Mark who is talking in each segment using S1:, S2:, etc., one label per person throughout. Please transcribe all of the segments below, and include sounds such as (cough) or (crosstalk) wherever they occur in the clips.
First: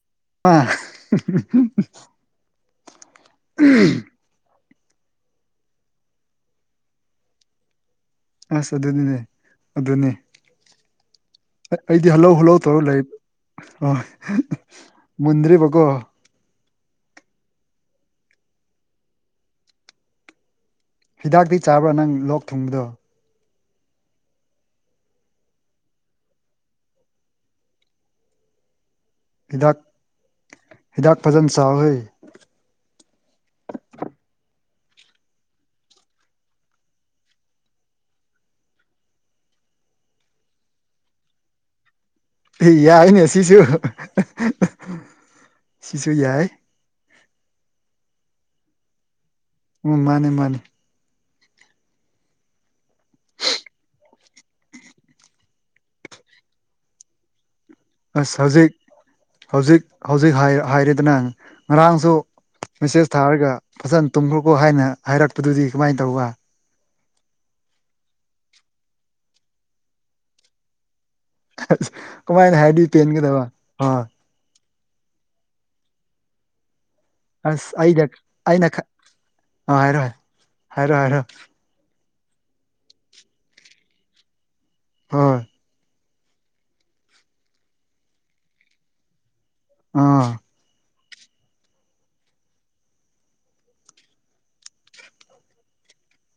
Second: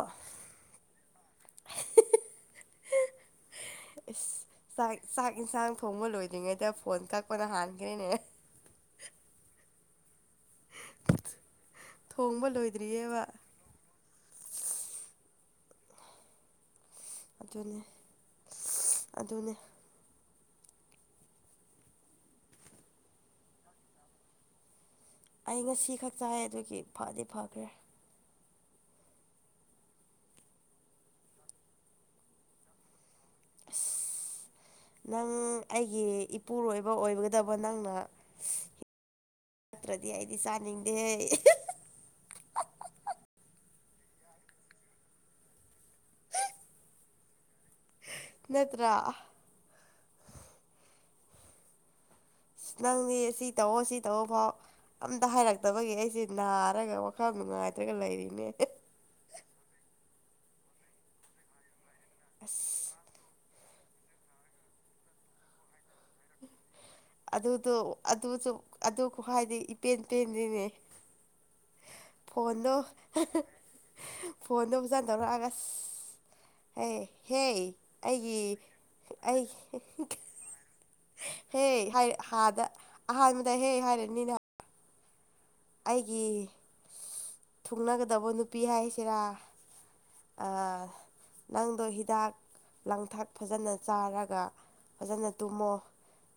S1: ꯑꯥ
S2: (unintelligible)
S1: ꯑꯁ ꯆꯥꯛ ꯆꯥꯛ ꯌꯦꯟꯁꯥꯡ ꯊꯣꯡꯕ ꯂꯣꯏꯗ꯭ꯔꯤꯉꯩꯗ ꯐꯣꯟ ꯀꯛꯄꯅ ꯍꯥꯟꯈ꯭ꯔꯦꯅꯦ
S2: ꯑꯁ ꯑꯗꯨꯅꯤꯅꯦ ꯑꯗꯨꯅꯦ ꯑꯩꯗꯤ ꯍꯜꯂ‌ꯣ
S1: ꯊꯣꯡꯕ
S2: ꯍꯜꯂ‌ꯣ ꯇꯧꯔ ꯂꯩ
S1: ꯂꯣꯏꯗ꯭ꯔꯤꯑꯕ
S2: ꯑꯣ ꯑꯝ ꯃꯨꯟꯗꯔꯤꯕꯀꯣ
S1: ꯑꯗꯨꯅꯦ ꯑꯗꯨꯅꯦ
S2: ꯍꯤꯗꯥꯛꯇꯤ ꯆꯥꯕ꯭ꯔꯥ ꯅꯪ ꯂꯣꯛ ꯊꯨꯡꯕꯗꯣ
S1: ꯑꯩ ꯉꯁꯤ ꯈꯛ ꯆꯥꯏꯌꯦ ꯑꯗꯨꯒꯤ ꯐꯗꯤ ꯐꯈ꯭ꯔꯦ
S2: ꯍꯤꯗꯥꯛ ꯍꯤꯗꯥꯛ ꯐꯖꯅ ꯆꯥꯎꯋꯤ
S1: ꯑꯁ ꯅꯪ ꯑꯩꯒꯤ ꯏꯄꯨꯔꯣꯏꯕ ꯑꯣꯏꯒꯗꯕ ꯅꯪꯅ ꯅꯠꯇ꯭ꯔꯗꯤ ꯑꯩꯗꯤ ꯆꯥꯅꯤꯡꯗꯦ
S2: ꯑꯦ ꯌꯥꯏꯅꯦ ꯁꯤꯁꯨ ꯁꯤꯁꯨ ꯌꯥꯏ
S1: ꯅꯠꯇ꯭ꯔꯥ
S2: ꯎꯝ ꯃꯥꯅꯦ ꯃꯥꯅꯦ
S1: ꯑꯁ ꯅꯪꯗꯤ ꯁꯤ ꯇꯧꯑꯣ ꯁꯤ ꯇꯧꯑꯣ ꯐꯥꯎ ꯑꯝꯇ ꯍꯥꯏꯔꯛꯇꯕꯒꯤ ꯑꯩꯁꯦ ꯅꯥꯔꯒ ꯈꯔ ꯅꯨꯡꯉꯥꯏꯇ꯭ꯔꯒ
S2: ꯑꯁ
S1: ꯂꯩꯔꯤꯅꯦ
S2: ꯍꯧꯖꯤꯛ ꯍꯧꯖꯤꯛ ꯍꯧꯖꯤꯛ ꯍꯥꯏꯔ‌‌ ꯍꯥꯏꯔ‌ꯦꯗꯅ ꯉꯔꯥꯡꯁꯨ
S1: ꯑꯁ
S2: ꯃꯦꯁꯦꯖ ꯊꯥꯔꯒ ꯐꯖꯅ ꯇꯨꯝꯈ꯭ꯔꯣꯀꯣ ꯍꯥꯏꯅ ꯍꯥꯏꯔꯛꯄꯗꯨꯗꯤ ꯀꯃꯥꯏꯅ ꯇꯧꯕ
S1: ꯑꯗꯨꯗꯣ ꯑꯗꯨꯁꯨ ꯑꯗꯨ ꯈꯨꯍꯥꯏꯗꯤ ꯏꯄꯦꯟ ꯄꯦꯟꯗ‌ꯦꯅꯦ
S2: ꯑꯁ ꯀꯃꯥꯏꯅ ꯍꯥꯏꯗꯤ ꯄꯦꯟꯒꯗꯕ ꯑ
S1: ꯐꯣꯟꯗ‌ꯣ ꯐꯖꯟ ꯇꯧꯔꯛꯑꯒ ꯑꯁ ꯍ‌ꯦ ꯍꯦ
S2: ꯑꯁ ꯑꯩꯅ
S1: ꯑꯩꯒꯤ
S2: ꯑꯩꯅ ꯈ
S1: ꯑꯩ
S2: ꯑ ꯍꯥꯏꯔꯣ ꯍꯥꯏꯔꯣ ꯍꯥꯏꯔꯣ
S1: (unintelligible) ꯍꯦ ꯍꯥꯏ ꯑꯗ ꯑꯍꯥꯟꯕꯗ ꯍꯦ ꯍꯥꯏꯔꯅꯤꯅ
S2: ‌ꯍ‌ꯣꯏ
S1: ꯑꯩꯒꯤ ꯊꯨꯡꯅꯒꯗꯕ ꯅꯨꯄꯤ ꯍꯥꯏꯁꯤꯔꯥ
S2: ꯑꯥ
S1: ꯑꯥ ꯅꯪꯗꯣ ꯍꯤꯗꯥꯛ ꯂꯥꯡꯊꯛ ꯐꯖꯅ ꯆꯥꯔꯒ ꯐꯖꯅ ꯇꯨꯝꯃꯣ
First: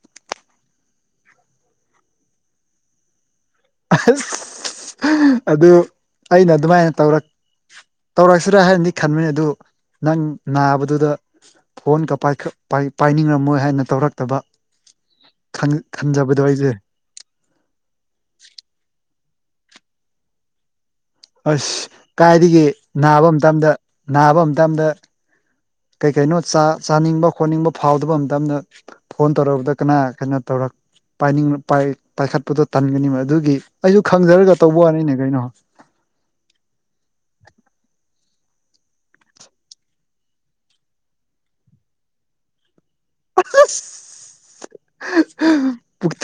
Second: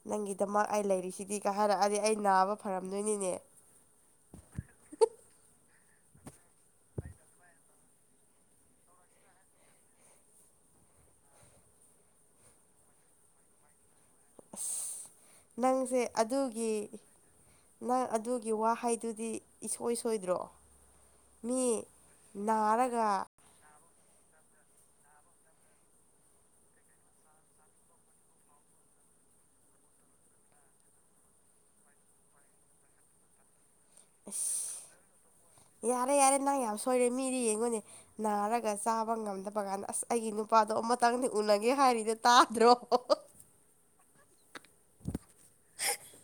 S1: ꯅꯪꯒꯤꯗꯃꯛ ꯑꯩ ꯂꯩꯔꯤꯁꯤꯗꯤ ꯀꯥ ꯍꯥꯏꯔꯛꯑꯗꯤ ꯑꯩ ꯅꯥꯕ ꯐꯔꯝꯗꯣꯏꯅꯤꯅꯦ
S2: ꯑꯁ ꯑꯗꯨ ꯑꯩꯅ ꯑꯗꯨꯃꯥꯏꯅ ꯇꯧꯔꯛ ꯇꯧꯔꯛꯁꯤꯔ ꯍꯥꯏꯔꯗꯤ ꯈꯟꯕꯅꯤ ꯑꯗꯨ ꯅꯪ ꯅꯥꯕꯗꯨꯗ ꯐꯣꯟꯒ ꯄꯥꯏꯅꯤꯡꯉꯝꯃꯣꯏ ꯍꯥꯏꯅ ꯇꯧꯔꯛ
S1: ꯑꯁ ꯅꯪꯁꯦ
S2: ꯈꯟꯖꯕꯗꯣ ꯑꯩꯁꯦ
S1: ꯑꯗꯨꯒꯤ ꯅꯪ ꯑꯗꯨꯒꯤ ꯋꯥꯍꯩꯗꯨꯗꯤ ꯏꯁꯣꯏ ꯁꯣꯏꯗ꯭ꯔꯣ ꯃꯤ
S2: ꯑꯁ ꯀꯥꯏꯗꯒꯤ
S1: ꯅꯥꯔꯒ
S2: ꯅꯥꯕ ꯃꯇꯝꯗ ꯅꯥꯕ ꯃꯇꯝꯗ ꯀꯩ ꯀꯩꯅꯣꯥ ꯆꯥꯅꯤꯡꯕ ꯈꯣꯠꯅꯤꯡꯕ ꯐꯥꯎꯗꯕ ꯃꯇꯝꯗ ꯐꯣꯟ ꯇꯧꯔꯛꯔꯕꯗ ꯀꯅꯥ ꯀꯩꯅꯣ ꯇꯧꯔꯛ ꯄꯥꯏꯅꯤꯡꯕ ꯄꯥꯏ ꯄꯥꯏꯈꯠꯄꯗꯣ ꯇꯟꯒꯅꯤꯕ ꯑꯗꯨꯒꯤ ꯑꯩꯁꯨ ꯈꯪꯖꯔꯒ
S1: ꯑꯁ
S2: ꯇꯧꯕ ꯋꯥꯅꯤꯅꯦ ꯀꯩꯅꯣ
S1: ꯌꯥꯔꯦ ꯌꯥꯔꯦ ꯅꯪ ꯌꯥꯝ ꯁꯣꯏꯔꯦ ꯃꯤꯗꯤ ꯌꯦꯡꯉꯨꯅꯦ ꯅꯥꯔꯒ ꯆꯥꯕ ꯉꯝꯗꯕ ꯀꯥꯟꯗ ꯑꯁ ꯑꯩꯒꯤ ꯅꯨꯄꯥꯗꯣ ꯑꯃꯨꯇꯪꯗꯤ ꯎꯅꯒꯦ ꯍꯥꯏꯔꯤꯗꯣ ꯇꯥꯗ꯭ꯔꯣ
S2: (unintelligible) ꯄꯨꯛ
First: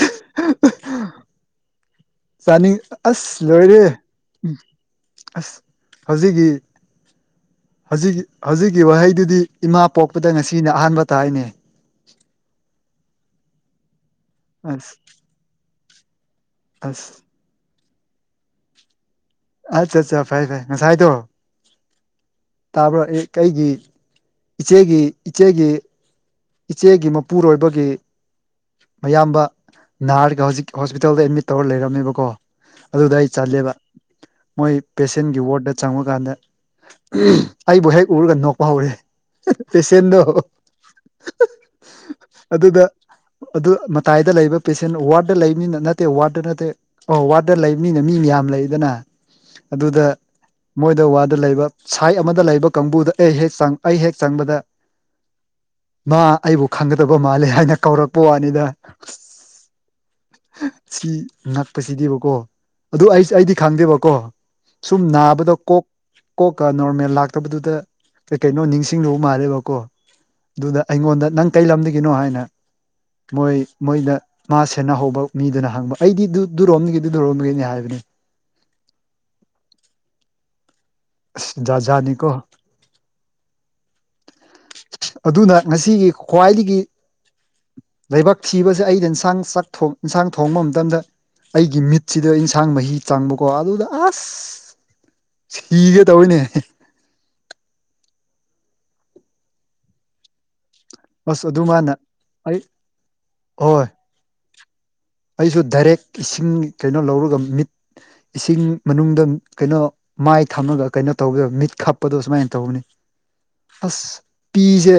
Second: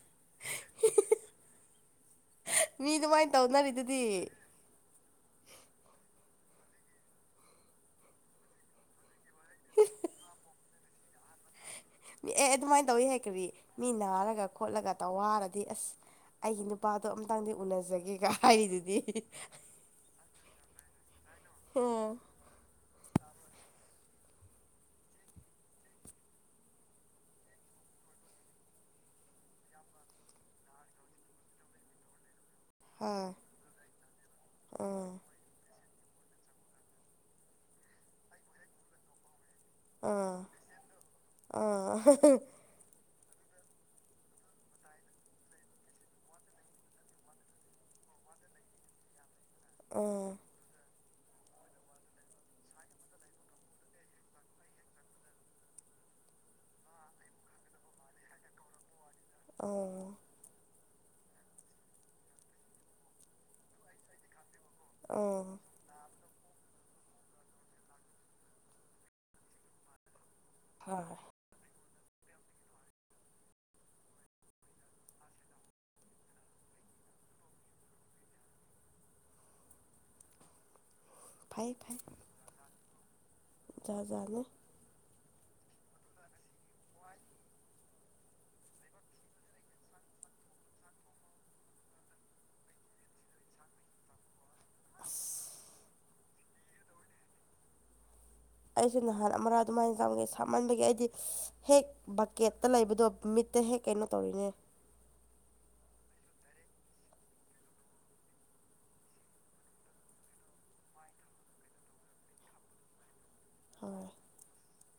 S2: ꯆꯥꯅꯤꯡ
S1: ꯃꯤ ꯑꯗꯨꯃꯥꯏꯅ
S2: ꯑꯁ ꯂꯣꯏꯔꯦ
S1: ꯇꯧꯅꯔꯤꯗꯨꯗꯤ
S2: ꯎꯝ ꯑꯁ ꯍꯧꯖꯤꯛꯒꯤ ꯍꯧꯖꯤꯛꯒꯤ ꯍꯧꯖꯤꯛꯒꯤ ꯋꯥꯍꯩꯗꯨꯗꯤ ꯏꯃꯥ ꯄꯣꯛꯄꯗꯩ ꯉꯁꯤꯅ ꯑꯍꯥꯟꯕ ꯇꯥꯏ‌ꯌ‌ꯦꯅꯦ
S1: ꯃꯤ ꯑꯦ ꯑꯦ ꯑꯗꯨꯃꯥꯏꯅ ꯇꯧꯋꯤ ꯍꯥꯏ ꯀꯔꯤ ꯃꯤ ꯅꯥꯔꯒ
S2: ꯑꯁ
S1: ꯈꯣꯠꯂꯒ ꯇꯧ ꯍꯥꯏꯔꯗꯤ ꯑꯁ ꯑꯩꯒꯤ ꯅꯨꯄꯥꯗꯣ
S2: ꯑꯁ
S1: ꯑꯝꯇꯪꯗꯤ ꯎꯅꯖꯒꯦꯒ ꯍꯥꯏꯔꯤꯗꯨꯗꯤ
S2: ꯑꯠꯆꯥ ꯆꯥ ꯐꯥꯏ ꯐꯥꯏ ꯉꯁꯥꯏꯗꯣ
S1: ꯍꯝ
S2: ꯇꯥꯕ꯭ꯔ ꯑꯩꯩꯒꯤ ꯏꯆꯦꯒꯤ ꯏꯆꯦꯒꯤ ꯏꯆꯦꯒꯤ ꯃꯄꯨꯔꯣꯏꯕꯒꯤ ꯃꯌꯥꯝꯕ ꯅꯥꯔꯒ ꯍꯧꯖꯤꯛ ꯍꯣꯁꯄꯤꯇꯥꯜꯗ ꯑꯦꯗꯃꯤꯠ ꯇꯧꯔ ꯂꯩꯔꯝꯃꯦꯕꯀꯣ ꯑꯗꯨꯗ
S1: ꯍꯣꯏ
S2: ꯑꯩ ꯆꯜꯂꯦꯕ ꯃꯣꯏ
S1: ꯎꯝ
S2: ꯄꯦꯁꯦꯟꯒꯤ ꯋꯥꯔꯗ ꯆꯪꯕꯀꯥꯟꯗ ꯑꯩꯕꯨ ꯍꯦꯛ ꯎꯔꯒ ꯅꯣꯛꯄ ꯍꯧꯔꯦ ꯄꯦꯁꯦꯟꯗꯣ
S1: ꯎꯝ ꯎꯝ
S2: ꯑꯗꯨꯗ ꯑꯗꯨ ꯃꯇꯥꯏꯗ ꯂꯩꯕ ꯄꯦꯁꯦꯟ ꯋꯥꯔꯗ ꯂꯩꯕꯅꯤꯅ ꯅꯠꯇꯦ ꯋꯥꯔꯗ ꯅꯠꯇꯦ ꯑꯣ ꯋꯥꯗ ꯂꯩꯕ ꯃꯤꯅ ꯃꯤ ꯃꯌꯥꯝ ꯂꯩꯗꯅ ꯑꯗꯨꯗ
S1: ꯎꯝ
S2: ꯃꯣꯏꯗ ꯋꯥꯗ ꯂꯩꯕ ꯁꯥꯏ ꯑꯃꯗ ꯂꯩꯕ ꯀꯥꯡꯕꯨꯗ ꯑꯩ ꯍꯦꯛ ꯑꯩ ꯍꯦꯛ ꯆꯪꯕꯗ ꯃꯥ ꯑꯩꯕꯨ ꯈꯪꯒꯗꯕ ꯃꯥꯜꯂꯦ ꯍꯥꯏꯅ ꯀꯧꯔꯛꯄ ꯋꯥꯅꯤꯗ
S1: ꯑ‌ꯣ
S2: ꯁꯤ ꯅꯛꯄꯁꯤꯗꯦꯕꯀꯣ ꯑꯗꯨ ꯑꯩ ꯑꯩꯗꯤ ꯈꯪꯗꯦꯕꯀꯣ ꯁꯨꯝ
S1: ꯎꯝ
S2: ꯅꯥꯕꯗ ꯀ ꯀꯣꯛꯀ ꯅꯣꯔꯃꯦꯜ ꯂꯥꯛꯇꯕꯗꯨꯗ ꯀꯩ ꯀꯩꯅꯣ ꯅꯤꯡꯁꯤꯡꯂꯧ ꯃꯥꯜꯂꯦꯕ ꯀꯣ ꯑꯗꯨꯗ
S1: ꯍꯣꯏ
S2: ꯑꯩꯉꯣꯟꯗ ꯅꯪ ꯀꯩ ꯂꯝꯗꯥꯒꯤꯅꯣ ꯍꯥꯏꯅ ꯃꯣꯏ ꯃꯣꯏꯗ ꯃꯥ ꯁꯦꯟꯅꯍꯧꯕ ꯃꯤꯗꯨꯅ ꯍꯪꯕ ꯑꯩꯗꯤ ꯑꯗꯨꯗꯨꯔꯣꯝꯒꯤꯗꯨꯔꯣꯝꯒꯦꯅꯤ ꯍꯥꯏꯕꯅꯤ ꯑꯁ
S1: ꯐꯩ
S2: ꯖꯥꯠ
S1: ꯐꯥꯏ
S2: ꯖꯥꯠꯅꯤꯀꯣ
S1: ꯆꯖꯥꯅꯦ
S2: ꯑꯗꯨꯅ ꯉꯁꯤꯒꯤ ꯈ꯭ꯋꯥꯏꯗꯒꯤ ꯂꯩꯥꯏꯕꯛ ꯊꯤꯕꯁꯦ ꯑꯩꯅ ꯏꯟꯁꯥꯡ ꯆꯥꯛ ꯏꯟꯁꯥꯡ ꯊꯣꯡꯕ ꯃꯇꯝꯗ ꯑꯩꯒꯤ ꯃꯤꯠꯁꯤꯗ ꯏꯟꯁꯥꯡ ꯃꯍꯤ ꯆꯪꯕꯀꯣ ꯑꯗꯨꯗ ꯑꯁ
S1: ꯑꯁ
S2: ꯁꯤꯒꯦ ꯇꯧꯏꯅꯦ
S1: ꯑꯩꯁꯦ ꯅꯍꯥꯟ ꯑꯃꯥ ꯑꯗꯨꯃꯥꯏꯅ ꯆꯝꯒꯦ ꯁꯥꯃꯟꯕꯒꯤ ꯑꯩꯗꯤ
S2: ꯑꯁ
S1: ꯍꯦꯛ
S2: ꯑꯗꯨꯃꯥꯏꯅ ꯑꯩ
S1: ꯕꯛꯀꯦꯠꯇ ꯂꯩꯕꯗꯣ ꯃꯤꯠꯇ ꯍꯦꯛ
S2: ꯍꯣꯏ
S1: ꯀꯩꯅꯣ ꯇꯧꯔꯤꯅꯦ
S2: ꯑꯩꯁꯨ ꯗꯥꯏꯔꯦꯛ ꯏꯁꯤꯡ ꯀꯩꯅꯣ ꯂꯧꯔꯒ ꯃꯤꯠ ꯏꯁꯤꯡ ꯃꯅꯨꯡꯗ ꯀꯩꯅꯣ ꯃꯥꯏ ꯊꯝꯃꯒ ꯀꯩꯅꯣ ꯇꯧꯕꯗ ꯃꯤꯠ ꯈꯞꯄꯗꯣ ꯁꯨꯃꯥꯏꯅ ꯇꯧꯕꯅꯤ
S1: ꯍꯣꯏ
S2: ꯑꯁ ꯄꯤꯁꯦ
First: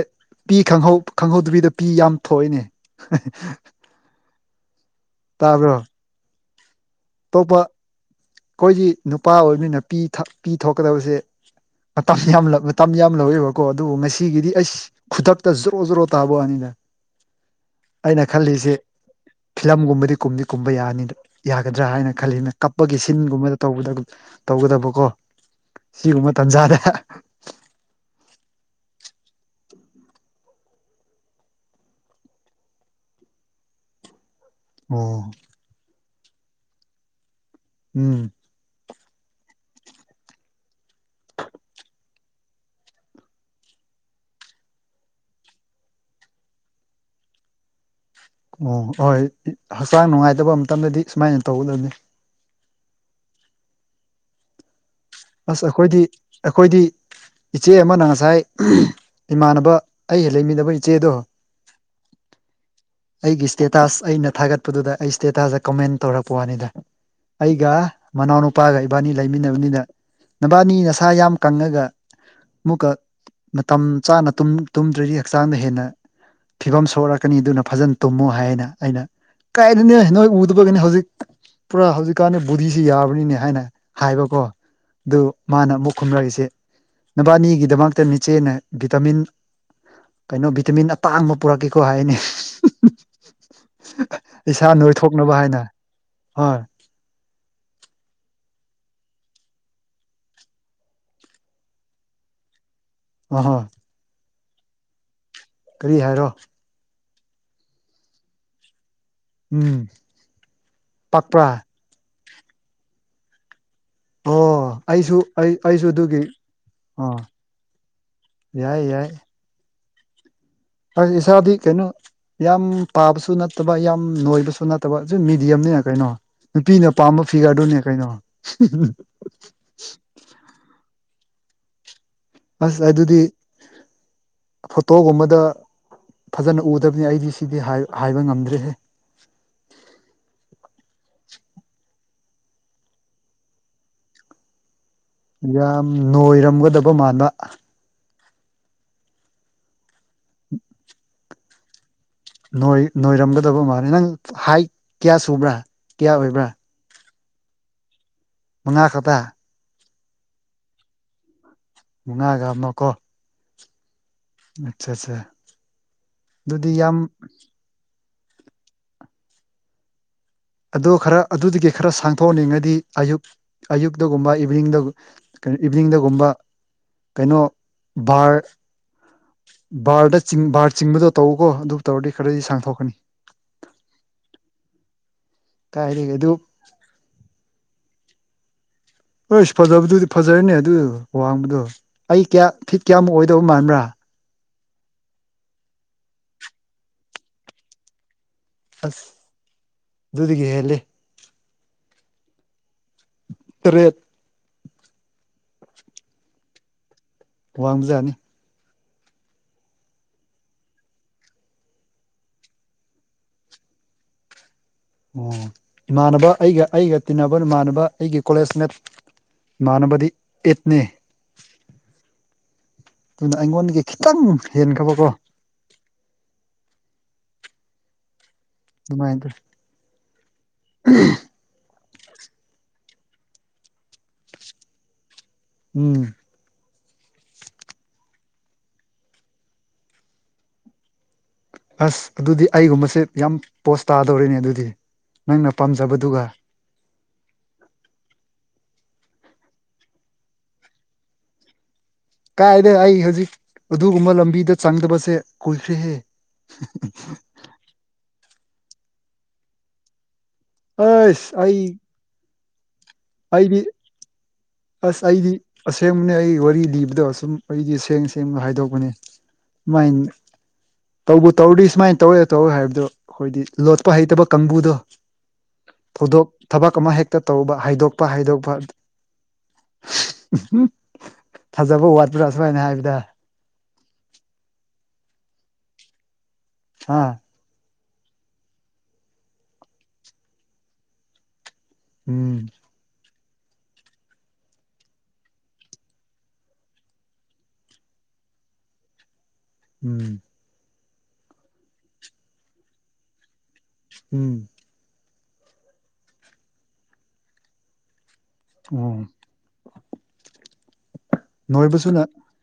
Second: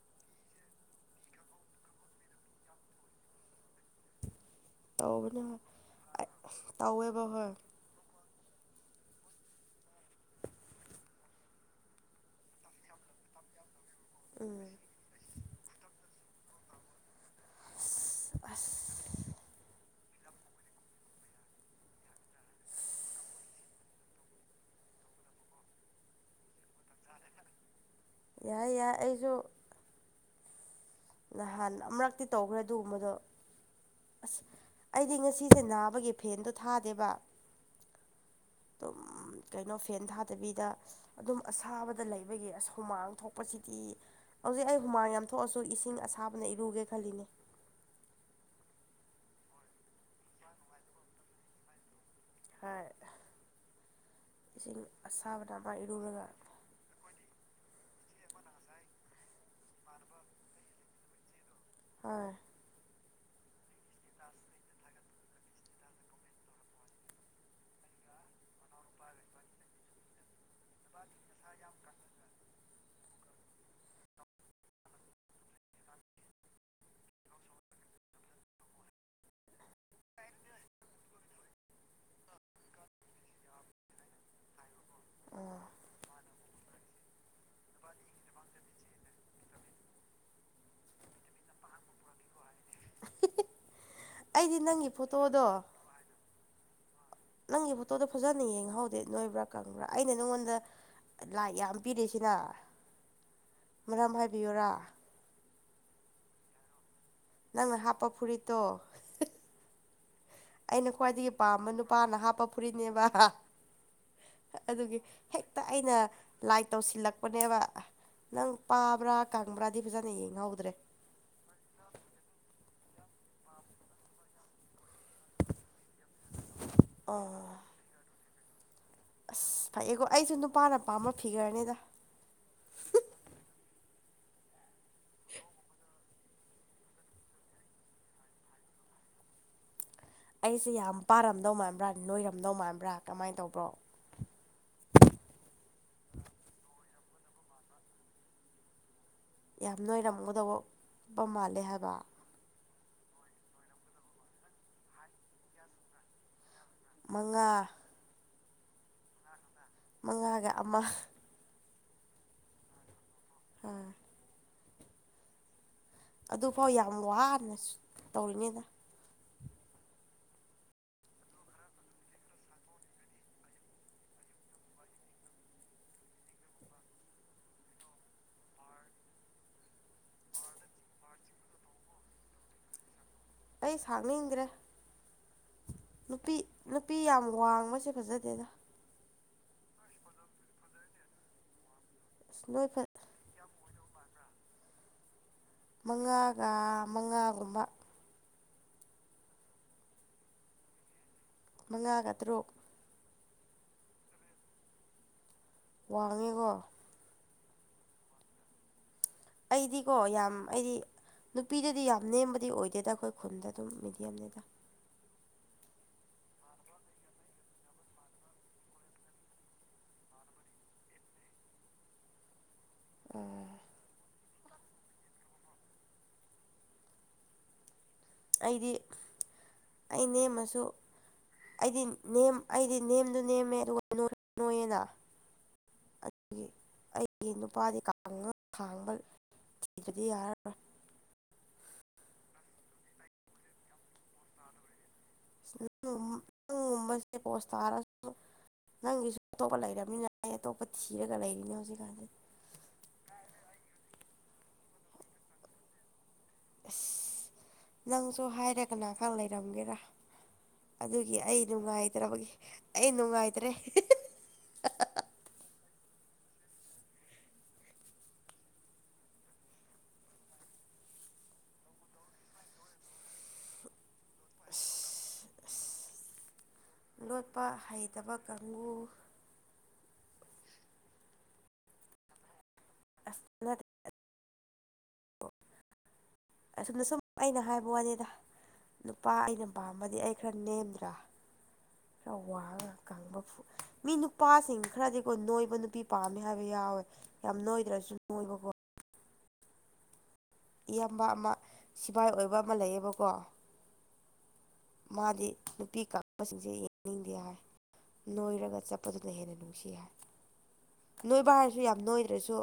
S2: ꯄꯤ ꯈꯪꯍꯧ ꯈꯪꯍꯧꯗꯕꯤꯗ ꯄꯤ ꯌꯥꯝ ꯊꯣꯛꯏꯅꯦ
S1: ꯇꯧꯕꯅ
S2: ꯇꯥꯕ꯭ꯔꯣ
S1: (unintelligible) ꯇꯧꯋꯦ
S2: ꯑꯇꯣꯞꯄ ꯑꯩꯈꯣꯏꯒꯤ ꯅꯨꯄꯥ ꯑꯣꯏꯕꯅꯤꯅ ꯄꯤ ꯊꯥꯛ ꯊꯣꯛꯀꯗꯕꯁꯦ ꯃꯇꯝ ꯌꯥꯝ ꯃꯇꯝ ꯌꯥꯝ ꯂꯧꯋꯦꯕꯀꯣ ꯑꯗꯨꯕꯨ ꯉ ꯁꯤꯒꯤꯗꯤ
S1: ꯎꯝ
S2: ꯑꯩꯁ ꯈꯨꯗꯛꯇ ꯖꯣꯔꯣ ꯖꯣꯔꯣ ꯇꯥꯕ ꯋꯥꯅꯤꯗ ꯑꯩꯅ ꯈꯜꯂꯤꯁꯦ
S1: ꯑꯁ
S2: ꯐꯤꯂꯝꯒꯨꯝꯕꯗꯤ ꯀꯨꯝꯗꯤ ꯀꯨꯝꯕ ꯌꯥꯅꯤꯗ ꯒꯗ꯭ꯔꯥ ꯍꯥꯏꯅ ꯈꯜꯂꯤꯅ ꯀꯞꯄꯒꯤ ꯁꯤꯟꯒꯨꯝꯕꯗ ꯇꯧꯕꯗ ꯇꯧꯒꯗꯕꯀꯣ ꯁꯤꯒꯨꯝꯕ ꯇꯟꯖꯥꯗꯦ
S1: ꯌꯥꯏ ꯌꯥꯏ ꯑꯩꯁꯨ ꯅꯍꯥꯟ ꯑꯃꯨꯔꯛꯇꯤ ꯇꯧꯈ꯭ꯔꯦ ꯑꯗꯨꯒꯨꯝꯕꯗꯣ ꯑꯁ ꯑꯩꯗꯤ
S2: ꯑꯣ
S1: ꯉꯁꯤꯁꯦ ꯅꯥꯕꯒꯤ ꯐꯦꯟꯗꯣ ꯊꯥꯗꯦꯕ
S2: ꯎꯝ
S1: ꯑꯗꯨꯝ ꯀꯩꯅꯣ ꯐꯦꯟ ꯊꯥꯗꯕꯤꯗ ꯑꯗꯨꯝ ꯑꯁꯥꯕꯗ ꯂꯩꯕꯒꯤ ꯑꯍꯨꯃꯥꯡ ꯊꯣꯛꯄꯁꯤꯗꯤ ꯍꯧꯖꯤꯛ ꯑꯩ ꯍꯨꯃꯥꯡ ꯌꯥꯝ ꯊꯣꯛꯑꯁꯨ ꯏꯁꯤꯡ ꯑꯁꯥꯕꯅ ꯏꯔꯨꯒꯦ ꯈꯜꯂꯤꯅꯦ
S2: ꯑꯣ ꯍꯣꯏ ꯍꯛꯆꯥꯡ ꯅꯨꯡꯉꯥꯏꯇꯕ ꯃꯇꯝꯗꯗꯤ ꯁꯨꯃꯥꯏꯅ ꯇꯧꯒꯗꯕꯅꯤ
S1: ꯍꯥꯏ ꯏꯁꯤꯡ ꯑꯁꯥꯕꯅ
S2: ꯑꯁ
S1: ꯑꯃ
S2: ꯑꯩꯈꯣꯏꯗꯤ
S1: ꯏꯔꯨꯔꯒ
S2: ꯑꯩꯈꯣꯏꯗꯤ ꯏꯆꯦ ꯑꯃꯅ ꯉꯁꯥꯏ ꯏꯃꯥꯟꯅꯕ ꯑꯩꯒ ꯂꯩꯃꯤꯟꯅꯕ ꯏꯆꯦꯗꯣ
S1: (unintelligible)
S2: ꯑꯩꯒꯤ ꯏꯁꯇꯦꯇꯥꯁ ꯑꯩꯅ ꯊꯥꯒꯠꯄꯗꯨꯗ ꯑꯩ ꯏꯁꯇꯦꯇꯥꯁꯇ ꯀꯃꯦꯟ ꯇꯧꯔꯛꯄ ꯋꯥꯅꯤꯗ ꯑꯩꯒ ꯃꯅꯥꯎꯅꯨꯄꯥꯒ ꯏꯕꯥꯅꯤ ꯂꯩꯃꯤꯟꯅꯕꯅꯤꯅ ꯅꯕꯥꯅꯤ ꯅꯁꯥ ꯌꯥꯝ ꯀꯪꯉꯒ ꯑꯃꯨꯛꯀ ꯃꯇꯝ ꯆꯥꯅ ꯇꯨꯝꯗ꯭ꯔꯗꯤ ꯍꯛꯆꯥꯡꯗ ꯍꯦꯟꯅ ꯐꯤꯚꯝ ꯁꯣꯛꯂꯛꯀꯅꯤ ꯑꯗꯨꯅ ꯐꯖꯅ ꯇꯨꯝꯃꯨ ꯍꯥꯏꯌꯦꯅ ꯑꯩꯅ ꯀꯥꯏꯗꯅꯦ ꯅꯣꯏ ꯎꯗꯕꯒꯤꯅꯦ ꯍꯧꯖꯤꯛ ꯄꯨꯔꯥ ꯍꯧꯖꯤꯛꯀꯥꯟꯗ ꯕꯨꯙꯤꯁꯤ ꯌꯥꯕꯅꯤꯅꯦ ꯍꯥꯏꯅ ꯍꯥꯏꯕꯀꯣ ꯑꯗꯨ ꯃꯥꯅ ꯑꯃꯨꯛ ꯈꯨꯝꯂꯛꯏꯁꯦ ꯅꯕꯥꯅꯤꯒꯤꯗꯃꯛꯇꯅꯦ ꯏꯆꯦꯅ ꯚꯤꯇꯥꯃꯤꯟ ꯀꯩꯅꯣ ꯚꯤꯇꯥꯃꯤꯟ ꯑꯇꯥꯡꯕ ꯄꯨꯔꯛꯀꯦꯀꯣ ꯍꯥꯏꯅꯦ
S1: ꯑꯩꯗꯤ
S2: ꯏꯁꯥ
S1: ꯅꯪꯒꯤ
S2: ꯅꯣꯏ ꯊꯣꯛꯅꯕ
S1: ꯐꯣꯇꯣꯗꯣ
S2: ꯍꯥꯏꯅ ꯍꯣꯏ
S1: ꯅꯪꯒꯤ ꯐꯣꯇꯣꯗꯣ ꯐꯖꯅ ꯌꯦꯡꯍꯧꯗꯦ ꯅꯣꯏꯕ꯭ꯔꯥ ꯀꯪꯕ꯭ꯔꯥ ꯑꯩꯅ ꯅꯪꯉꯣꯟꯗ ꯂꯥꯏ ꯌꯥꯝ ꯄꯤꯔꯤꯁꯤꯅ
S2: ꯑꯍꯣ
S1: ꯃꯔꯝ ꯍꯥꯏꯕꯤꯌꯨꯔꯥ
S2: ꯀꯔꯤ ꯍꯥꯏꯔꯣ
S1: ꯅꯪꯅ ꯍꯥꯞꯄ ꯐꯨꯔꯤꯠꯇꯣ
S2: ꯎꯝ
S1: ꯑꯩꯅ ꯈ꯭ꯋꯥꯏꯗꯒꯤ
S2: ꯄꯥꯛꯄ꯭ꯔꯥ
S1: ꯄꯥꯝꯕ ꯅꯨꯄꯥꯅ ꯍꯥꯞꯄ ꯐꯨꯔꯤꯅꯦꯕ
S2: ꯑꯣ
S1: ꯑꯗꯨꯒꯤ
S2: ꯑꯩꯁꯨ ꯑꯩ
S1: ꯍꯦꯛꯇ
S2: ꯑꯩꯁꯨ
S1: ꯑꯩꯅ
S2: ꯑꯗꯨꯒꯤ
S1: ꯂꯥꯏ
S2: ꯑꯣ
S1: ꯇꯧꯁꯤꯜꯂꯛꯄꯅꯦꯕ ꯅꯪ
S2: ꯌꯥꯏ ꯌꯥꯏ
S1: ꯄꯥꯕ꯭ꯔꯥ ꯀꯪꯕ꯭ꯔꯥꯗꯤ ꯐꯖꯅ ꯌꯦꯡꯍꯧꯗ꯭ꯔꯦ
S2: ꯏꯁꯥꯗꯤ ꯀꯩꯅꯣ ꯌꯥꯝ ꯄꯥꯕꯁꯨ ꯅꯠꯇꯕ ꯌꯥꯝ ꯅꯣꯏꯕꯁꯨ ꯅ ꯐꯠꯇꯕ ꯑꯗꯨ ꯃꯦꯗꯤꯌꯝꯅꯦ ꯀꯩꯅꯣ ꯅꯨꯄꯤꯅ ꯄꯥꯝꯕ
S1: ꯑꯣ
S2: ꯐꯤꯒꯔꯗꯨꯅꯦ ꯀꯩꯅꯣ
S1: ꯑꯁ ꯐꯩꯌꯦꯀꯣ ꯑꯩꯁꯨ ꯅꯨꯄꯥꯅ ꯄꯥꯝꯕ ꯐꯤꯒꯔꯅꯦꯗ
S2: ꯑꯁ ꯑꯗꯨꯗꯤ ꯐꯣꯇꯣꯒꯨꯝꯕꯗ ꯐꯖꯅ ꯎꯗꯕꯅꯤꯅ ꯑꯩꯗꯤ ꯁꯤꯗꯤ ꯍꯥꯏꯕ ꯉꯝꯗ꯭ꯔꯦꯍꯦ
S1: ꯑꯩꯁꯦ ꯌꯥꯝ ꯄꯥꯔꯝꯗꯧ ꯃꯥꯟꯕ꯭ꯔꯥ ꯅꯣꯏꯔꯝꯗꯧ ꯃꯥꯟꯕ꯭ꯔꯥ ꯀꯃꯥꯏ ꯇꯧꯕ꯭ꯔꯣ
S2: ꯌꯥꯝ ꯅꯣꯏꯔꯝꯒꯗꯕ ꯃꯥꯟꯕ
S1: ꯌꯥꯝ ꯅꯣꯏꯔꯝꯒꯗꯧꯕ ꯄ ꯃꯥꯜꯂꯦ ꯍꯥꯏꯕ
S2: ꯅꯣꯏꯔꯝꯒꯗꯕ ꯃꯥꯜꯂꯦ ꯅꯪ ꯍꯥꯏꯠ ꯀꯌꯥ ꯁꯨꯕ꯭ꯔꯥ ꯀꯌꯥ ꯑꯣꯏꯕ꯭ꯔꯥ
S1: ꯃꯉꯥ
S2: ꯃꯉꯥ ꯈꯛꯇ
S1: ꯃꯉꯥꯒ ꯑꯃ
S2: ꯃꯉꯥꯒ ꯑꯃꯀꯣ
S1: ꯎꯝ
S2: ꯑꯆꯥꯆꯥ
S1: ꯑꯗꯨꯐꯥꯎ ꯌꯥꯝ ꯋꯥꯅ ꯇꯧꯔꯤꯉꯤꯗ
S2: ꯑꯗꯨ ꯈꯔ ꯑꯗꯨꯗꯒꯤ ꯈꯔ ꯁꯥꯡꯊꯣꯛꯍꯟꯅꯤꯡꯉꯗꯤ ꯑꯌꯨꯛ ꯑꯌꯨꯛꯇꯒꯨꯝꯕ ꯏꯚꯤꯅꯤꯡꯗ ꯀꯩꯅꯣ ꯏꯚꯤꯅꯤꯡꯗꯒꯨꯝꯕ ꯀꯩꯅꯣ ꯕꯥꯔ ꯕꯥꯔꯗꯆꯤꯡ ꯕꯥꯔ ꯆꯤꯡꯕꯗꯣ ꯇꯧꯀꯣ ꯑꯗꯨꯕꯢ ꯇꯧꯔꯗꯤ ꯈꯔꯗꯤ ꯁꯥꯡꯊꯣꯛꯀꯅꯤ
S1: ꯑꯩ ꯁꯥꯡꯅꯤꯡꯗ꯭ꯔꯦ
S2: ꯀꯥꯏꯗꯒꯤ ꯑꯗꯨ
S1: ꯅꯨꯄꯤ ꯅꯨꯄꯤ ꯌꯥꯝ ꯋꯥꯡꯕꯁꯦ ꯐꯖꯗꯦꯗ
S2: ꯍꯩꯁ ꯐꯖꯕꯗꯨꯗꯤ ꯐꯖꯔꯅꯤ ꯑꯗꯨ ꯋꯥꯡꯕꯗꯣ ꯑꯩ
S1: ꯑꯁ
S2: ꯀꯌꯥ
S1: ꯅꯣꯏ
S2: ꯐꯤꯠ ꯀꯌꯥꯃꯨꯛ ꯑꯣꯏꯗꯧꯕ ꯃꯥꯟꯕ꯭ꯔꯥ
S1: ꯃꯉꯥꯒ ꯃꯉꯥꯒꯨꯝꯕ
S2: ꯑꯁ ꯑꯗꯨꯗꯒꯤ ꯍꯦꯜꯂꯦ
S1: ꯃꯉꯥꯒ ꯇꯔꯨꯛ
S2: ꯇꯔꯦꯠ
S1: ꯋꯥꯡꯉꯦꯀꯣ
S2: ꯋꯥꯥꯡ ꯕꯖꯥꯅꯤ
S1: ꯑꯩꯗꯤꯀꯣ ꯌꯥꯝ ꯑꯩꯗꯤ ꯅꯨꯄꯤꯗꯗꯤ ꯌꯥꯝ ꯅꯦꯝꯕꯗꯤ ꯑꯣꯏꯗꯦꯗ ꯑꯩꯈꯣꯏ ꯈꯨꯟꯗ ꯑꯗꯨꯝ ꯃꯦꯗꯤꯌꯝꯅꯤꯗ
S2: ꯑꯣ ꯏꯃꯥꯟꯅꯕ ꯑꯩꯒ ꯑꯩꯒ ꯇꯤꯟꯅꯕ ꯏꯃꯥꯟꯅꯕ ꯑꯩꯒꯤ ꯀꯣꯂꯦꯖꯃꯦꯠ ꯏꯃꯥꯟꯅꯕꯗꯤ ꯑꯦꯠꯅꯦ
S1: (unintelligible)
S2: ꯑꯗꯨꯅ ꯑꯩꯉꯣꯟꯗꯒꯤ ꯈꯤꯇꯪ ꯍꯦꯟꯈꯕꯀꯣ
S1: ꯑꯩꯗꯤ
S2: ꯅꯨꯡꯉꯥꯏꯇ꯭ꯔ
S1: ꯑꯩ ꯅꯦꯝꯃꯁꯨ ꯑꯩꯗꯤ ꯅꯦꯝ ꯑꯩꯗꯤ ꯅꯦꯝꯗꯨ ꯅꯦꯝꯃꯦ ꯑꯗꯨꯒ ꯅꯣꯏꯌꯦꯅ
S2: ꯎꯝ
S1: ꯒꯤ ꯑꯩꯒꯤ ꯅꯨꯄꯥꯗꯤ ꯀꯥꯡ ꯈꯥꯡꯕ ꯊꯤꯕꯗꯤ ꯌꯥꯔꯔꯣꯏ
S2: ꯑꯁ ꯑꯗꯨꯗꯤ ꯑꯩꯒꯨꯝꯕꯁꯦ ꯌꯥꯝ ꯄꯣꯁ ꯇꯥꯗꯧꯔꯤꯅꯦ ꯑꯗꯨꯗꯤ ꯅꯪꯅ ꯄꯥꯝꯖꯕꯗꯨꯒ
S1: ꯅꯪꯒꯨꯝꯕꯁꯦ ꯄꯣꯁ ꯇꯥꯔꯁꯨ ꯅꯪꯒꯤꯁꯨ ꯑꯇꯣꯞꯄ ꯂꯩꯔꯕꯅꯤꯅ ꯑꯩ ꯑꯇꯣꯞꯄ ꯊꯤꯔꯒ ꯂꯩꯔꯤꯅꯤ ꯍꯧꯖꯤꯛꯀꯥꯟꯁꯤꯗꯤ
S2: ꯀꯥꯏꯗꯨ ꯑꯩ ꯍꯧꯖꯤꯛ ꯑꯗꯨꯒꯨꯝꯕ ꯂꯝꯕꯤꯗ ꯆꯪꯗꯕꯁꯦ ꯀꯨꯏꯈ꯭ꯔꯦꯍꯦ
S1: ꯏꯁ ꯅꯪꯁꯨ ꯍꯥꯏꯔ ꯀꯅꯥ ꯈꯪ ꯂꯩꯔꯝꯒꯦꯔꯥ ꯑꯗꯨꯒꯤ ꯑꯩ ꯅꯨꯡꯉꯥꯏꯇ꯭ꯔꯕꯒꯤ ꯑꯩ ꯅꯨꯡꯉꯥꯏꯇ꯭ꯔꯦ
S2: ꯑꯩꯗꯤ ꯑꯁ ꯑꯩꯗꯤ ꯑꯁꯦꯡꯕꯅꯦ ꯑꯩ ꯋꯥꯔꯤ ꯂꯤꯕꯗꯣ ꯑꯁꯨꯝ ꯑꯩꯗꯤ ꯁꯦꯡ ꯁꯦꯡꯅ ꯍꯥꯏꯗꯣꯛꯄꯅꯦ ꯃꯣꯏꯟ (inaudible) ꯇꯧꯕ ꯇꯧꯔꯗꯤ ꯁꯨꯃꯥꯏꯅ ꯇꯧꯔꯦ ꯇꯧꯋꯦ ꯍꯥꯏꯕꯗꯣ ꯑꯩꯈꯣꯏꯗꯤ ꯂꯣꯠꯄ ꯍꯩꯇꯕ ꯀꯥꯡꯕꯨꯗꯣ ꯊꯧꯗꯣꯛ ꯊꯕꯛ ꯑꯃ ꯍꯦꯛꯇ
S1: ꯂꯣꯠꯄ
S2: ꯇꯧꯕ ꯍꯥꯏꯗꯣꯛꯄ
S1: ꯍꯩꯇꯕ
S2: ꯍꯥꯏꯗꯣꯛꯄ
S1: ꯀꯥꯡꯕꯨ
S2: ꯊꯥꯖꯕ ꯋꯥꯠꯄ꯭ꯔꯥ ꯁꯨꯃꯥꯏꯅ ꯍꯥꯏꯕꯗ
S1: (unintelligible) ꯑꯁꯨꯝꯅ ꯁꯨꯝ
S2: ꯑꯥ
S1: ꯑꯩꯅ ꯍꯥꯏꯕ ꯋꯥꯅꯤꯗ ꯅꯨꯄꯥ ꯑꯩꯅ ꯄꯥꯝꯕꯗꯤ ꯑꯩ ꯈꯔ ꯅꯦꯝꯗ꯭ꯔꯥ ꯈꯔ
S2: ꯎꯝ
S1: ꯋꯥꯔꯒ ꯀꯪꯕ ꯐꯣꯛꯏ ꯃꯤ ꯅꯨꯄꯥꯁꯤꯡ ꯈꯔꯗꯤꯀꯣ ꯅꯣꯏꯕ ꯅꯨꯄꯤ ꯄꯥꯝꯃꯤ ꯍꯥꯏꯕ ꯌꯥꯎꯋꯦ ꯌꯥꯝ ꯅꯣꯏꯗ꯭ꯔꯁꯨ ꯅꯣꯏꯕꯀꯣ
S2: ꯎꯝ
S1: ꯏꯌꯥꯝꯕ ꯑꯃ ꯁꯤꯐꯥꯏ ꯑꯣꯏꯕ ꯑꯃ ꯂꯩꯌꯦꯕꯀꯣ
S2: ꯎꯝ
S1: ꯃꯥꯗꯤ ꯅꯨꯄꯤ ꯀꯥꯡꯂꯨꯞꯁꯤꯡꯁꯦ ꯌꯦꯡꯅꯤꯡꯗꯦ ꯍꯥꯏ ꯅꯣꯏꯔꯒ ꯑꯗꯨꯒ
S2: ꯑꯣ
S1: ꯆꯠꯄꯗꯨꯅ ꯍꯦꯟꯅ ꯅꯨꯡꯁꯤ ꯍꯥꯏ ꯅꯣꯏꯕ ꯍꯥꯏꯔꯁꯨ ꯌꯥꯝ
S2: ꯅꯣꯏꯕꯁꯨꯅ
S1: ꯅꯣꯏꯗ꯭ꯔꯁꯨ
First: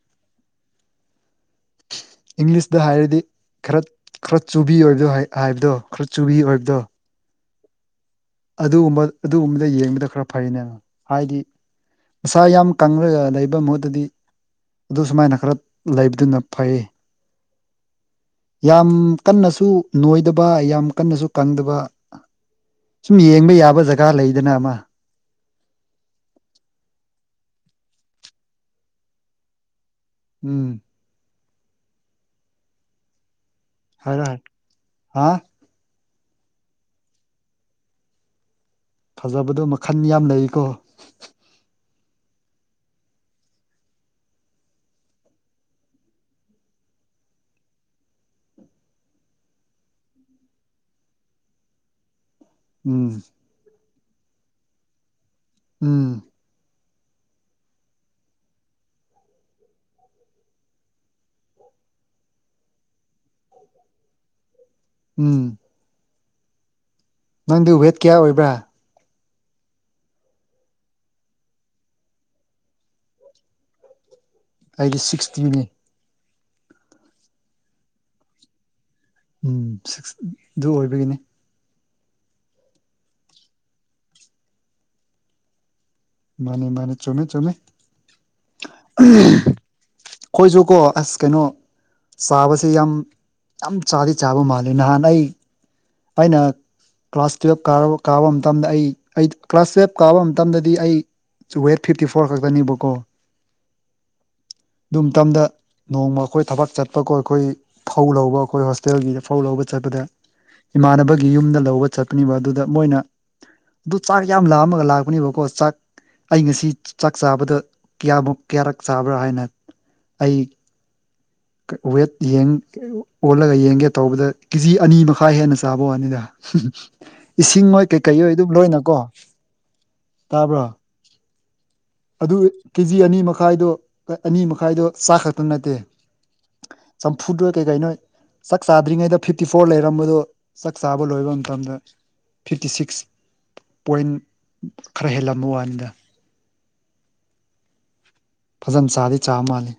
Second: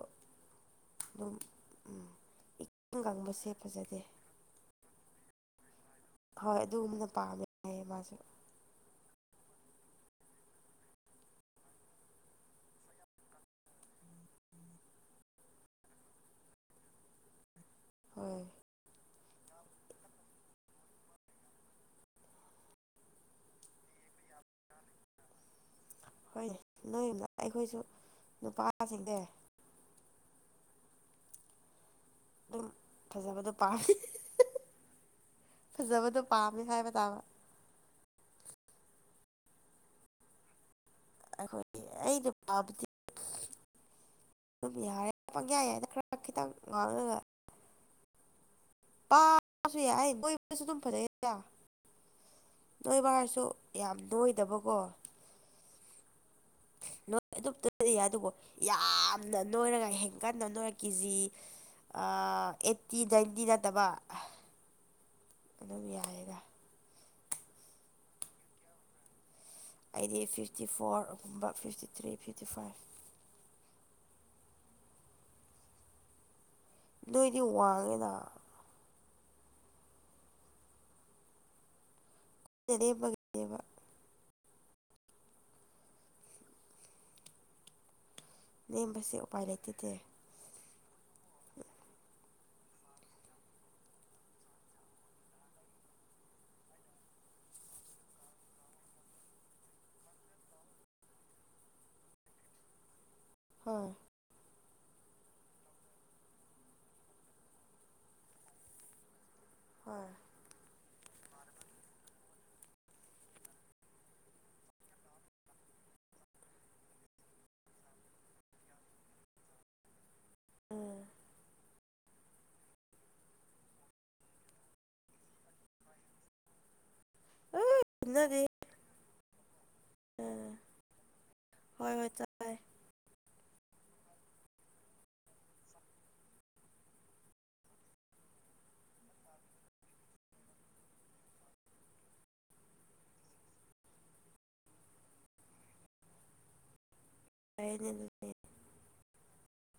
S1: ꯑꯗꯨꯝ ꯎꯝ
S2: ꯏꯪꯂꯤꯁꯇ
S1: ꯏꯀꯪ
S2: ꯍꯥꯏꯔꯗꯤ
S1: ꯀꯪꯕꯁꯦ
S2: ꯈꯔ
S1: ꯐꯖꯗꯦ
S2: ꯈꯔ ꯆꯨꯕꯤ ꯑꯣꯏꯕꯗꯣ ꯍꯥꯏꯕꯗꯣ ꯈꯔ ꯆꯨꯕꯤ
S1: ꯍꯣꯏ
S2: ꯑꯣꯏꯕꯗꯣ
S1: ꯑꯗꯨꯒꯨꯝꯅ ꯄꯥꯝꯃꯦ ꯍꯥꯏꯌꯦ ꯃꯥꯁꯨꯦ
S2: ꯑꯗꯨꯒꯨꯝꯕ ꯑꯗꯨꯒꯨꯝꯕꯗ ꯌꯦꯡꯕꯗ ꯈꯔ ꯐꯩꯅꯦꯅ ꯍꯥꯏꯗꯤ ꯃꯁꯥ ꯌꯥꯝ ꯀꯒ ꯂꯩꯕ ꯃꯍꯨꯠꯇꯗꯤ ꯑꯗꯨ ꯁꯨꯃꯥꯏꯅ ꯈꯔ ꯂꯩꯕꯗꯨꯅ ꯐꯩ
S1: ꯍꯣꯏ
S2: ꯌꯥꯝ ꯀꯟꯅꯁꯨ ꯅꯣꯏꯗꯕ ꯌꯥꯝ ꯀꯟꯅꯁꯨ ꯀꯪꯗꯕ ꯁꯨꯝ ꯌꯦꯡꯕ ꯌꯥꯕ ꯖꯒꯥ ꯂꯩꯗꯅ ꯑꯃ
S1: ꯍꯣꯏꯅꯦ ꯅꯣꯏ ꯑꯩꯈꯣꯏꯁꯨ ꯅꯨꯄꯥꯁꯤꯡꯗ
S2: ꯎꯝ
S1: ꯑꯗꯨꯝ ꯐꯖꯕꯗꯣ ꯄꯥꯝꯃꯤ
S2: ꯍꯥꯏꯔ ꯍꯥꯏ ꯍꯥ
S1: ꯐꯖꯕꯗꯣ ꯄꯥꯝꯃꯦ ꯍꯥꯏꯕ ꯇꯥꯕ
S2: ꯐꯖꯕꯗꯣ ꯃꯈꯟ ꯌꯥꯝ ꯂꯩꯔꯤꯀꯣ
S1: ꯑꯩꯈꯣꯏꯒꯤ ꯑꯩꯅ ꯄꯥꯕꯗꯤ ꯑꯗꯨꯝ ꯌꯥꯔꯦ ꯄꯪꯌꯥ ꯌꯥꯏꯗ ꯈꯔ ꯈꯤꯇꯪ ꯉꯥꯡꯉꯒ ꯄꯥꯔꯁꯨ ꯌꯥꯏ ꯑꯩ ꯅꯣꯏꯁꯨ ꯑꯗꯨꯝ ꯐꯖꯩꯌꯦ
S2: ꯎꯝ
S1: ꯅꯣꯏꯕꯔꯁꯨ ꯌꯥꯝ ꯅꯣꯏꯗꯕꯀꯣ
S2: ꯎꯝ
S1: ꯅꯣꯏ ꯑꯗꯨ ꯑꯗꯨꯣ ꯌꯥꯝꯅ ꯅꯣꯏꯔꯒ ꯍꯦꯟꯀꯟꯅ ꯅꯣꯏꯔꯒ ꯀꯦꯖꯤ ꯑꯩꯠꯇꯤ ꯅꯥꯏꯟꯇꯤ ꯅꯠꯇꯕ
S2: ꯎꯝ
S1: ꯑꯗꯨ ꯌꯥꯏꯔꯦꯒ
S2: ꯅꯪꯗꯤ ꯋꯦꯠ ꯀꯌꯥ ꯑꯣꯏꯕ꯭ꯔꯥ
S1: ꯑꯩꯗꯤ ꯐꯤꯐꯇꯤ ꯐꯣꯔ ꯑꯗꯨꯒꯨꯝꯕ ꯐꯤꯐꯇꯤ ꯊ꯭ꯔꯤ ꯐꯤꯐꯇꯤ ꯐꯥꯏꯚ
S2: ꯑꯩꯗꯤ ꯁꯤꯛꯁꯇꯤꯅꯦ
S1: ꯅꯣꯏꯗꯤ ꯋꯥꯡꯉꯦꯗ
S2: ꯎꯝ ꯁꯤꯛꯁ ꯑꯗꯨ ꯑꯣꯏꯕꯒꯤꯅꯤ
S1: (unintelligible)
S2: ꯃꯥꯅꯦ ꯃꯥꯅꯦ ꯆꯃꯦ ꯆꯃꯦ
S1: ꯅꯦꯝꯕꯁꯦ ꯎꯄꯥꯏ ꯂꯩꯇꯗꯦ
S2: ꯀꯣꯏꯁꯨ ꯀꯣ ꯑꯁ ꯀꯩꯅꯣ ꯆꯥꯕꯁꯦ ꯌꯥꯝ ꯌꯥꯝ ꯆꯥꯗꯤ ꯆꯥꯕ ꯃꯥꯜꯂꯦ ꯅꯍꯥꯟ ꯑꯩ ꯑꯩꯅ ꯀ꯭ꯂꯥꯁ ꯇꯨꯌꯦꯜꯞ ꯀꯥ ꯀꯥꯕ ꯃꯇꯝꯗ ꯑꯩ ꯀ꯭ꯂꯥꯁ ꯇꯨꯌꯦꯜꯞ ꯀꯥꯕ ꯃꯇꯝꯗꯗꯤ ꯑꯩ ꯆꯋꯦ ꯐꯤꯐꯤ ꯐꯣꯔꯔꯥꯛꯇꯥꯅꯤ ꯕ ꯀꯣ
S1: ꯍꯣꯏ
S2: ꯑꯗꯨꯝ ꯇꯝꯗ ꯅꯣꯡꯃ ꯑꯩꯈꯣꯏ ꯊꯕꯛ ꯆꯠꯄꯀꯣ ꯑꯩꯈꯣꯏ ꯐꯧ ꯂꯧꯕ ꯑꯩꯈꯣꯏ ꯍꯣꯁꯇꯦꯜꯒꯤꯗ ꯐꯧ ꯂꯧꯕ ꯆꯠꯄꯗ
S1: ꯍꯣꯏ
S2: ꯏꯃꯥꯟꯅꯕꯒꯤ ꯌꯨꯝꯗ ꯂꯧꯕ ꯆꯠꯄꯅꯤꯕ ꯑꯗꯨꯗ ꯃꯣꯏꯅ ꯑꯗꯨ ꯆꯥꯛ ꯌꯥꯝ ꯂꯥꯑꯝꯃꯒ ꯂꯥꯛꯄꯅꯦꯕꯀꯣ ꯆꯥꯛ ꯑꯩ ꯉꯁꯤ ꯆꯥꯛ ꯆꯥꯕꯗ ꯀꯌꯥꯃꯛ ꯀꯌꯥꯔꯛ ꯆꯥꯕ꯭ꯔꯥ ꯍꯥꯏꯅ ꯑꯩ
S1: ꯎꯝ
S2: ꯋꯦꯠ ꯌꯦꯡ ꯑꯣꯜꯂꯒ ꯌꯦꯡꯒꯦ ꯇꯧꯕꯗ ꯀꯦꯖꯤ ꯑꯅꯤ ꯃꯈꯥꯏ ꯍꯦꯟꯅ ꯆꯥꯕ ꯋꯥꯅꯤꯗ ꯏꯁꯤꯡ ꯃꯣꯏ
S1: ꯑ
S2: ꯀꯩꯀꯩ ꯑꯣꯏ
S1: ꯅꯗꯦ
S2: ꯑꯗꯨꯝ ꯂꯣꯏꯅꯀꯣ
S1: ꯎꯝ
S2: ꯇꯥꯕ꯭ꯔꯣ
S1: ꯍꯣꯏ ꯍꯣꯏ
S2: ꯑꯗꯨ
S1: ꯇꯥꯏ
S2: ꯀꯦꯖꯤ ꯑꯅꯤ ꯃꯈꯥꯏꯗꯣ ꯑꯅꯤ ꯃꯈꯥꯏꯗꯣ ꯆꯥ ꯈꯛꯇ ꯅꯠꯇꯦ ꯆꯝꯐꯨꯗ ꯀꯩꯀꯥꯏ ꯅꯣꯏ ꯆꯥꯛ ꯆꯥꯗ꯭ꯔꯤꯉꯩꯗ ꯐꯤꯐꯇꯤ ꯐꯣꯔ ꯂꯩꯔꯝꯕꯗꯣ ꯆꯥꯛ ꯆꯥꯕ ꯂꯣꯏꯕ ꯃꯇꯝꯗ ꯐꯤꯐꯇꯤ ꯁꯤꯛꯁ ꯄꯣꯏꯟ ꯈꯔ ꯍꯦꯜꯂꯝꯕ ꯋꯥꯅꯤꯗ
S1: ꯀꯅꯤ
S2: ꯐꯖꯅ ꯆꯥꯗꯗꯤ ꯆꯥ ꯃꯥꯜꯂꯤ